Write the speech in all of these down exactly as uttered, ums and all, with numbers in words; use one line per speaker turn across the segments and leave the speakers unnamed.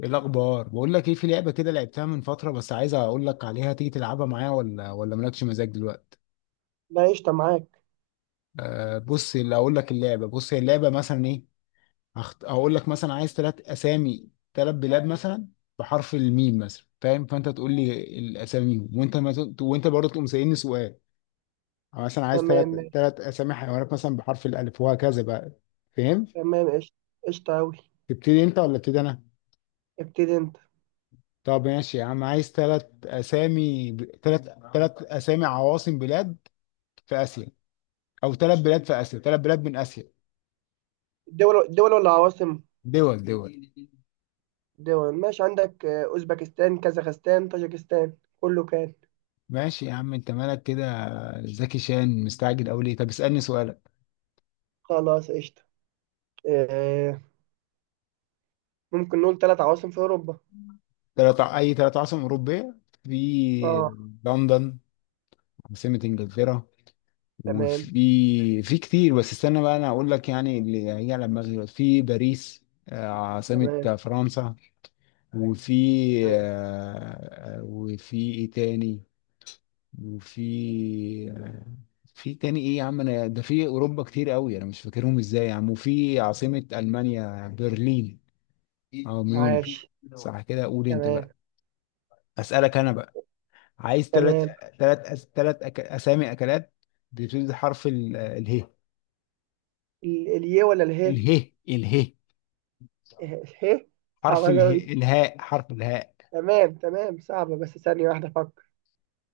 ايه الاخبار؟ بقول لك ايه، في لعبه كده لعبتها من فتره بس عايز اقول لك عليها. تيجي تلعبها معايا ولا ولا مالكش مزاج دلوقتي؟
لا، قشطة معاك.
آه، بص اللي اقول لك، اللعبه بص هي اللعبه مثلا ايه، هخت... هقول لك مثلا عايز ثلاث اسامي ثلاث بلاد مثلا بحرف الميم مثلا، فاهم؟ فانت تقول لي الاسامي، وانت ما ت... وانت برضه تقوم سالني سؤال. أو مثلا عايز ثلاث
تمام، ماشي.
ثلاث اسامي حيوانات مثلا بحرف الالف وهكذا بقى. فاهم؟
تمام، قشطة. قشطة أوي.
تبتدي انت ولا ابتدي انا؟
ابتدي أنت.
طب ماشي يا عم، عايز ثلاث اسامي ب... ثلاث ثلاث اسامي عواصم بلاد في اسيا، او ثلاث بلاد في اسيا، ثلاث بلاد من اسيا.
الدول الدول ولا عواصم؟
دول دول.
دول، ماشي. عندك آه، أوزبكستان، كازاخستان، طاجكستان، كله كان.
ماشي يا عم انت مالك كده؟ زكي شان مستعجل او ليه؟ طب اسالني سؤالك.
خلاص، قشطة. آه، ممكن نقول ثلاث عواصم في أوروبا؟
تلات ع- اي ثلاث عاصمة اوروبية. في
اه.
لندن عاصمة انجلترا،
تمام.
وفي في كتير بس استنى بقى انا اقول لك يعني اللي هي على دماغي دلوقتي. في باريس، آه، عاصمة
تمام.
فرنسا، وفي آه،
تمام.
آه، وفي ايه تاني، وفي في تاني ايه يا عم؟ انا ده في اوروبا كتير قوي، انا مش فاكرهم ازاي يا عم. وفي عاصمة المانيا برلين او ميونخ.
عاش.
صح كده؟ قول انت
تمام.
بقى. اسالك انا بقى، عايز ثلاث
تمام.
ثلاث ثلاث أك... اسامي اكلات بتبتدي بحرف ال... اله.
ال- اليه ولا اله؟
اله اله.
إه، اله.
حرف
صعبة أوي دي.
اله، الهاء، حرف الهاء.
تمام، تمام، صعبة بس ثانية واحدة أفكر.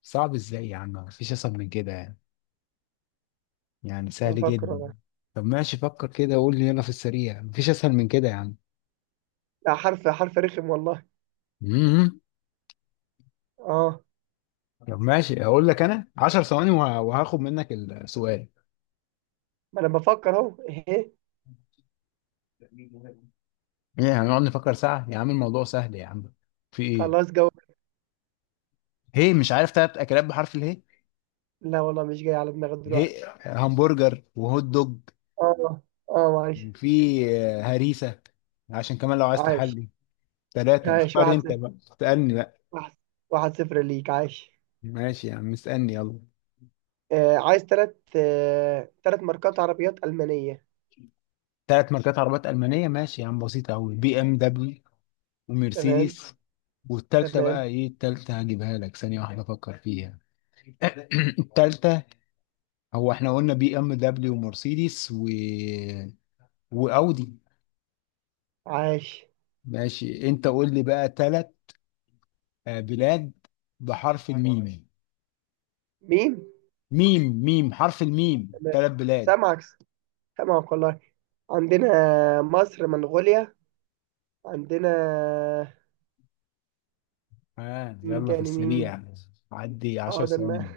صعب ازاي يا عم؟ مفيش اسهل من كده يعني يعني سهل
أفكر
جدا.
والله.
طب ماشي، فكر كده وقول لي يلا في السريع، مفيش اسهل من كده يا عم.
لا، حرف حرف رخم والله. اه.
طب ماشي اقول لك انا 10 ثواني وه- وهاخد منك السؤال.
ما أنا بفكر أهو، ايه؟
ايه، هنقعد نفكر ساعة يا عم؟ الموضوع سهل يا عم. في ايه،
خلاص جو.
هي مش عارف تلات اكلات بحرف اله؟
لا والله مش جاي على دماغي
هي
دلوقتي.
همبرجر وهوت دوج،
اه. اه، معلش.
في آه، هريسة، عشان كمان لو عايز
عايش.
تحلي ثلاثة.
عايش،
اختار
واحد
انت
صفر
بقى، اسألني بقى.
واحد. واحد صفر ليك، عايش.
ماشي يا عم اسألني يلا.
آه عايز تلات آه تلات ماركات عربيات ألمانية.
ثلاث ماركات عربيات ألمانية؟ ماشي يا عم، بسيطة أوي، بي ام دبليو
تمام.
ومرسيدس، والتالتة بقى
تمام.
ايه؟ التالتة هجيبها لك، ثانية واحدة افكر فيها. التالتة، هو احنا قلنا بي ام دبليو ومرسيدس و واودي.
عايش.
ماشي انت قول لي بقى ثلاث بلاد بحرف، ايوه يا باشا، الميم.
مين؟
ميم ميم، حرف الميم،
تمام،
ثلاث بلاد.
سامعك. سامعك والله. عندنا مصر، منغوليا. عندنا.
ها
مين
يلا في
تاني، مين؟
السريع، عدي 10
حاضر، ما
ثواني.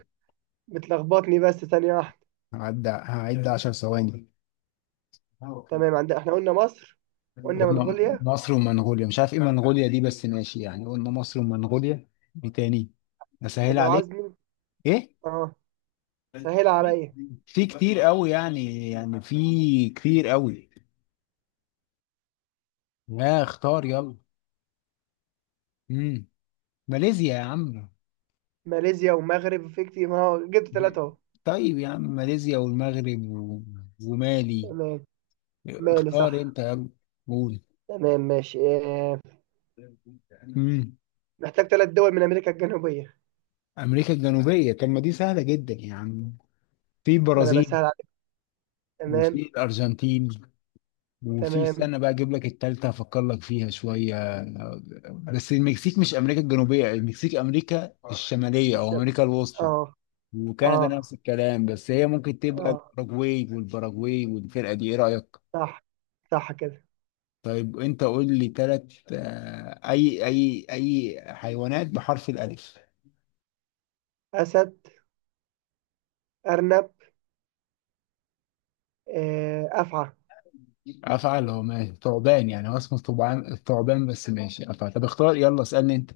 بتلخبطني بس ثانية واحدة.
هعد هعد 10 ثواني.
تمام، عندنا، احنا قلنا مصر. قلنا
قلنا
منغوليا.
مصر ومنغوليا، مش عارف ايه منغوليا دي بس ماشي يعني، قلنا مصر ومنغوليا. ايه تاني؟ اسهل
لو عاوز،
عليك
مين؟
ايه؟
اه، سهل عليا.
في كتير قوي، يعني يعني في كتير قوي. لا اختار يلا. امم ماليزيا يا عم.
ماليزيا ومغرب، في كتير، ما هو جبت ثلاثة اهو.
طيب يا عم، ماليزيا والمغرب و ومالي.
تمام. مالي،
اختار
صح.
انت يلا. قول.
تمام، ماشي آه.
امم
محتاج ثلاث دول من أمريكا الجنوبية.
امريكا الجنوبيه، طب ما دي سهله جدا يا عم. في
ما أنا
البرازيل
بسهل عليك.
وفي
تمام.
الارجنتين وفي،
تمام.
استنى بقى اجيب لك التالتة افكر لك فيها شويه. بس المكسيك مش امريكا الجنوبيه، المكسيك امريكا الشماليه او
الشب.
امريكا الوسطى.
اه.
وكندا
اه.
نفس الكلام، بس هي ممكن تبقى
اه.
الاوروجواي والباراجواي والفرقه دي، ايه رايك؟
صح. صح كده.
طيب انت قول لي ثلاث اي اي اي حيوانات بحرف الالف.
أسد. أرنب. آه. أفعى.
افعل اللي ماشي ثعبان، يعني هو اسمه ثعبان ثعبان بس ماشي افعل. طب اختار يلا، اسالني انت.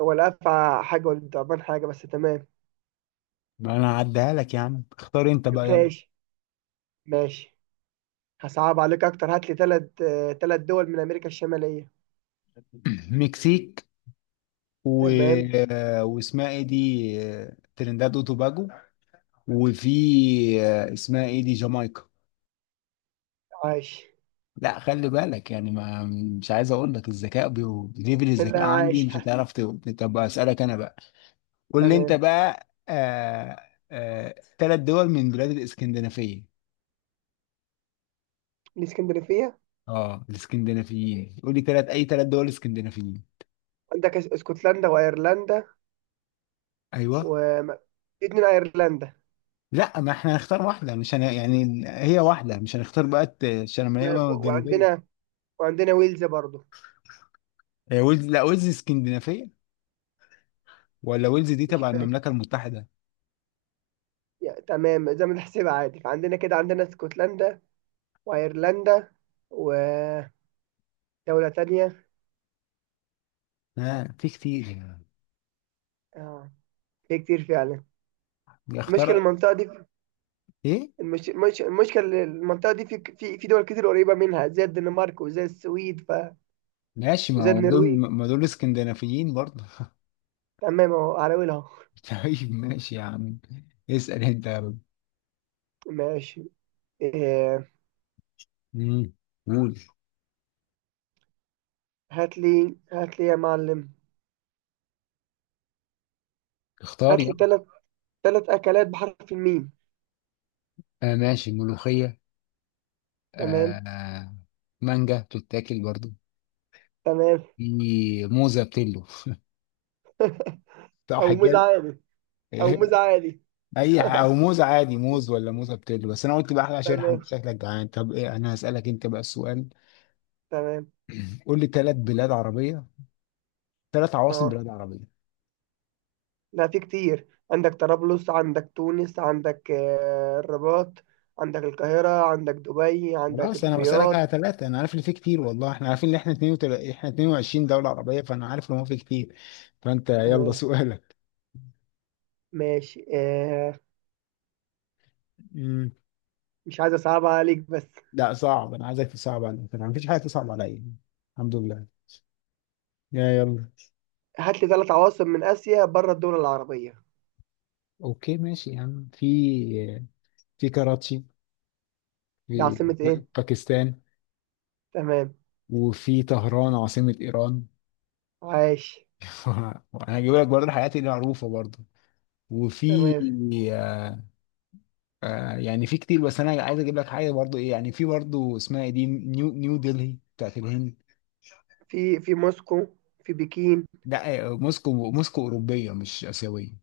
هو الأفعى حاجة والضبان حاجة، بس تمام.
ما انا هعديها لك يا عم، اختار انت بقى يلا.
ماشي. ماشي. هصعب عليك أكتر، هات لي ثلاث. ثلاث دول من أمريكا الشمالية.
مكسيك و
تمام.
آه، واسمها ايه دي، آه، ترينداد وتوباجو. وفي آه، اسمها ايه دي، جامايكا.
عايش.
لا خلي بالك يعني، ما مش عايز اقول لك، الذكاء بيو... ليفل الذكاء
لا،
عندي
عايش.
مش هتعرف ت- طب اسالك انا بقى، قول لي انت
تمام.
بقى. آه آه ثلاث دول من بلاد الاسكندنافيه.
الإسكندرية.
اه الاسكندنافيين، قول لي ثلاث اي ثلاث دول اسكندنافيين.
عندك اس- اسكتلندا وايرلندا. و،
ايوه.
في اتنين ايرلندا.
لا ما احنا هنختار واحده، مش هن... يعني هي واحده، مش هنختار بقى الت- الشماليه
تمام،
ولا الجنوبيه.
وعندنا. وعندنا ويلز برضو.
هي ويلز، لا ويلز اسكندنافيه ولا ويلز دي
مش
تبع
فاكر.
المملكه المتحده؟
يا تمام، زي ما تحسبها عادي، فعندنا كده عندنا اسكتلندا. وايرلندا. ودولة تانية.
ها في كتير.
اه، في كتير فعلا. المشكلة
اختار.
المنطقة دي.
ايه؟
المش... المش... المشكلة المنطقة دي، في في في دول كتير قريبة منها زي الدنمارك وزي السويد ف...
ماشي، ما
وزي
هو دول.
النرويج.
ما دول اسكندنافيين برضه.
تمام، اهو على ويلها.
طيب ماشي يا عم، اسال انت يا رب.
ماشي. إيه...
مم. قول.
هات لي هات لي يا معلم.
اختار
هات لي
يعني.
ثلاث ثلاث أكلات بحرف الميم.
آه ماشي، ملوخية،
تمام.
آه، مانجا بتتاكل برضو.
تمام.
في موزة بتلو. صح
أو موز
كده؟
عادي. أو
إيه،
موز عادي.
اي ح- او موز عادي، موز ولا موزة بتلو؟ بس انا قلت بقى احلى شرح،
تمام.
انت شكلك جعان. طب ايه، انا هسألك انت بقى السؤال.
تمام.
قول لي ثلاث بلاد عربية، ثلاث عواصم
أه.
بلاد عربية.
لا، في كتير، عندك طرابلس، عندك تونس، عندك آه، الرباط. عندك القاهرة، عندك دبي، عندك
خلاص انا بسألك
الرياض.
على ثلاثة، انا عارف اللي فيه كتير، والله احنا عارفين ان احنا اتنين وعشرين، احنا اتنين وعشرين دولة عربية، فانا عارف ان هو فيه كتير، فانت يلا
تمام،
سؤالك.
ماشي آه.
مم.
مش عايز أصعب عليك بس.
لا صعب، انا عايزك تصعب عليا، ما فيش حاجة تصعب عليا، الحمد لله، يا يلا.
هات لي ثلاث عواصم من آسيا بره الدول العربية.
اوكي ماشي يا عم، في في كراتشي
دي
في
عاصمة إيه؟
باكستان.
تمام.
وفي طهران عاصمة ايران.
عايش.
وانا هجيب لك برضه الحاجات اللي معروفة برضه. وفي
تمام.
آه، آه، يعني في كتير بس انا عايز اجيب لك حاجة برضه. ايه يعني، في برضه اسمها ايه دي، نيو نيو دلهي بتاعت الهند.
في في موسكو. في بكين.
لا آه، موسكو، موسكو اوروبية مش اسيوية.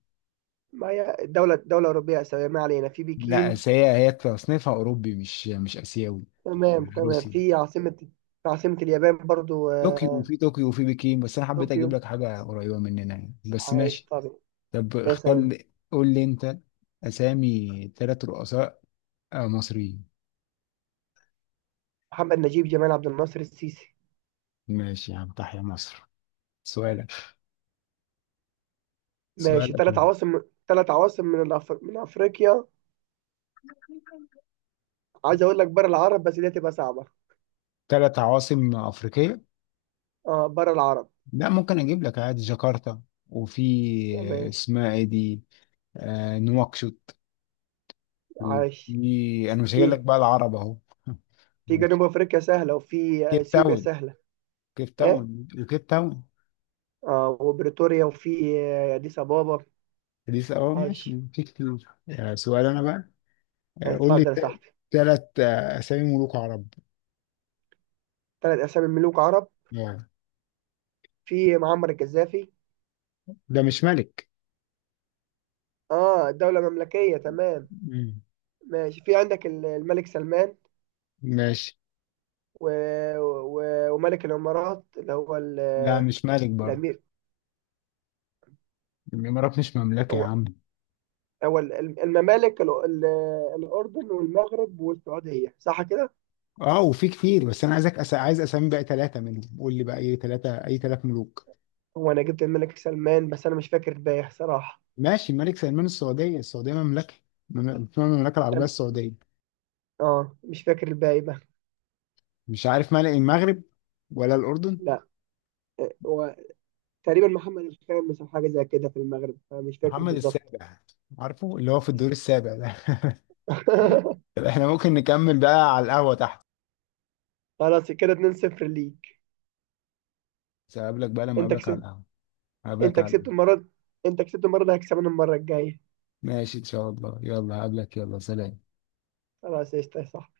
ما هي دولة دولة أوروبية آسيوية، ما علينا، في
لا
بكين.
بس هي هي تصنيفها اوروبي مش مش اسيوي.
تمام، تمام.
روسي.
في عاصمة. في عاصمة اليابان برضو،
طوكيو،
آه،
وفي طوكيو وفي بكين، بس انا حبيت
طوكيو.
اجيب لك حاجه قريبه مننا يعني بس
عايش
ماشي.
طبعا.
طب
يا
اختار
سلام.
لي، قول لي انت. اسامي ثلاث رؤساء آه، مصريين.
محمد نجيب، جمال عبد الناصر، السيسي.
ماشي يا عم، تحيا مصر. سؤالك.
ماشي،
سؤالك
ثلاث
يعني.
عواصم ثلاث عواصم من الأف... من أفريقيا. عايز أقول لك بره العرب بس دي هتبقى صعبة.
ثلاث عواصم افريقيه؟
اه، بره العرب.
لا ممكن اجيب لك عادي جاكرتا، وفي آه،
تمام.
اسمها ايه دي، آه، نواكشوط.
عايش.
وفي، انا مش هجيب لك
في
بقى العرب اهو.
في
وفي
جنوب أفريقيا سهلة، وفي
كيب
أثيوبيا
تاون،
سهلة.
كيب
ايه؟
تاون وكيب تاون.
اه، وبريتوريا، وفي آه، أديس أبابا.
دي س- اه ماشي،
عايش.
في كتير. آه، سؤال انا بقى. آه، قول لي
اتفضل يا صاحبي.
ثلاث اسامي ملوك عرب.
ثلاث أسامي ملوك عرب.
آه،
في معمر القذافي.
ده مش ملك.
اه، دولة مملكية، تمام.
مم.
ماشي، في عندك ال- الملك سلمان
ماشي.
و... و... وملك الإمارات اللي هو ال...
لا مش مالك برضه،
الأمير.
الامارات مش مملكه يا
هو
عم.
هو ال- الممالك ال... ال... الأردن والمغرب والسعودية، صح كده؟
اه وفي كتير بس انا عايزك أس... عايز اسامي بقى ثلاثه منهم. قول لي بقى اي ثلاثه اي ثلاث ملوك.
هو أنا جبت الملك سلمان بس أنا مش فاكر الباقي صراحة.
ماشي الملك سلمان، السعوديه السعوديه مملكه، مم- اسمها المملكه العربيه
أم-
السعوديه.
اه، مش فاكر الباقي بقى.
مش عارف ملك المغرب ولا الاردن.
لا، آه، هو تقريبا محمد الخامس أو حاجة زي كده في المغرب، فمش فاكر
محمد
بالظبط.
السابع، عارفه اللي هو في الدور السابع ده. طب احنا ممكن نكمل بقى على القهوه تحت،
خلاص كده اتنين صفر ليك.
بس اقابلك بقى لما
انت
اقابلك على
كسبت.
القهوه. اقابلك
انت
على
كسبت
القهوة.
المرة دي- انت كسبت المرة دي هكسبنا المرة الجاية.
ماشي إن شاء الله، يلا هقابلك، يلا سلام.
خلاص، قشطة، صح.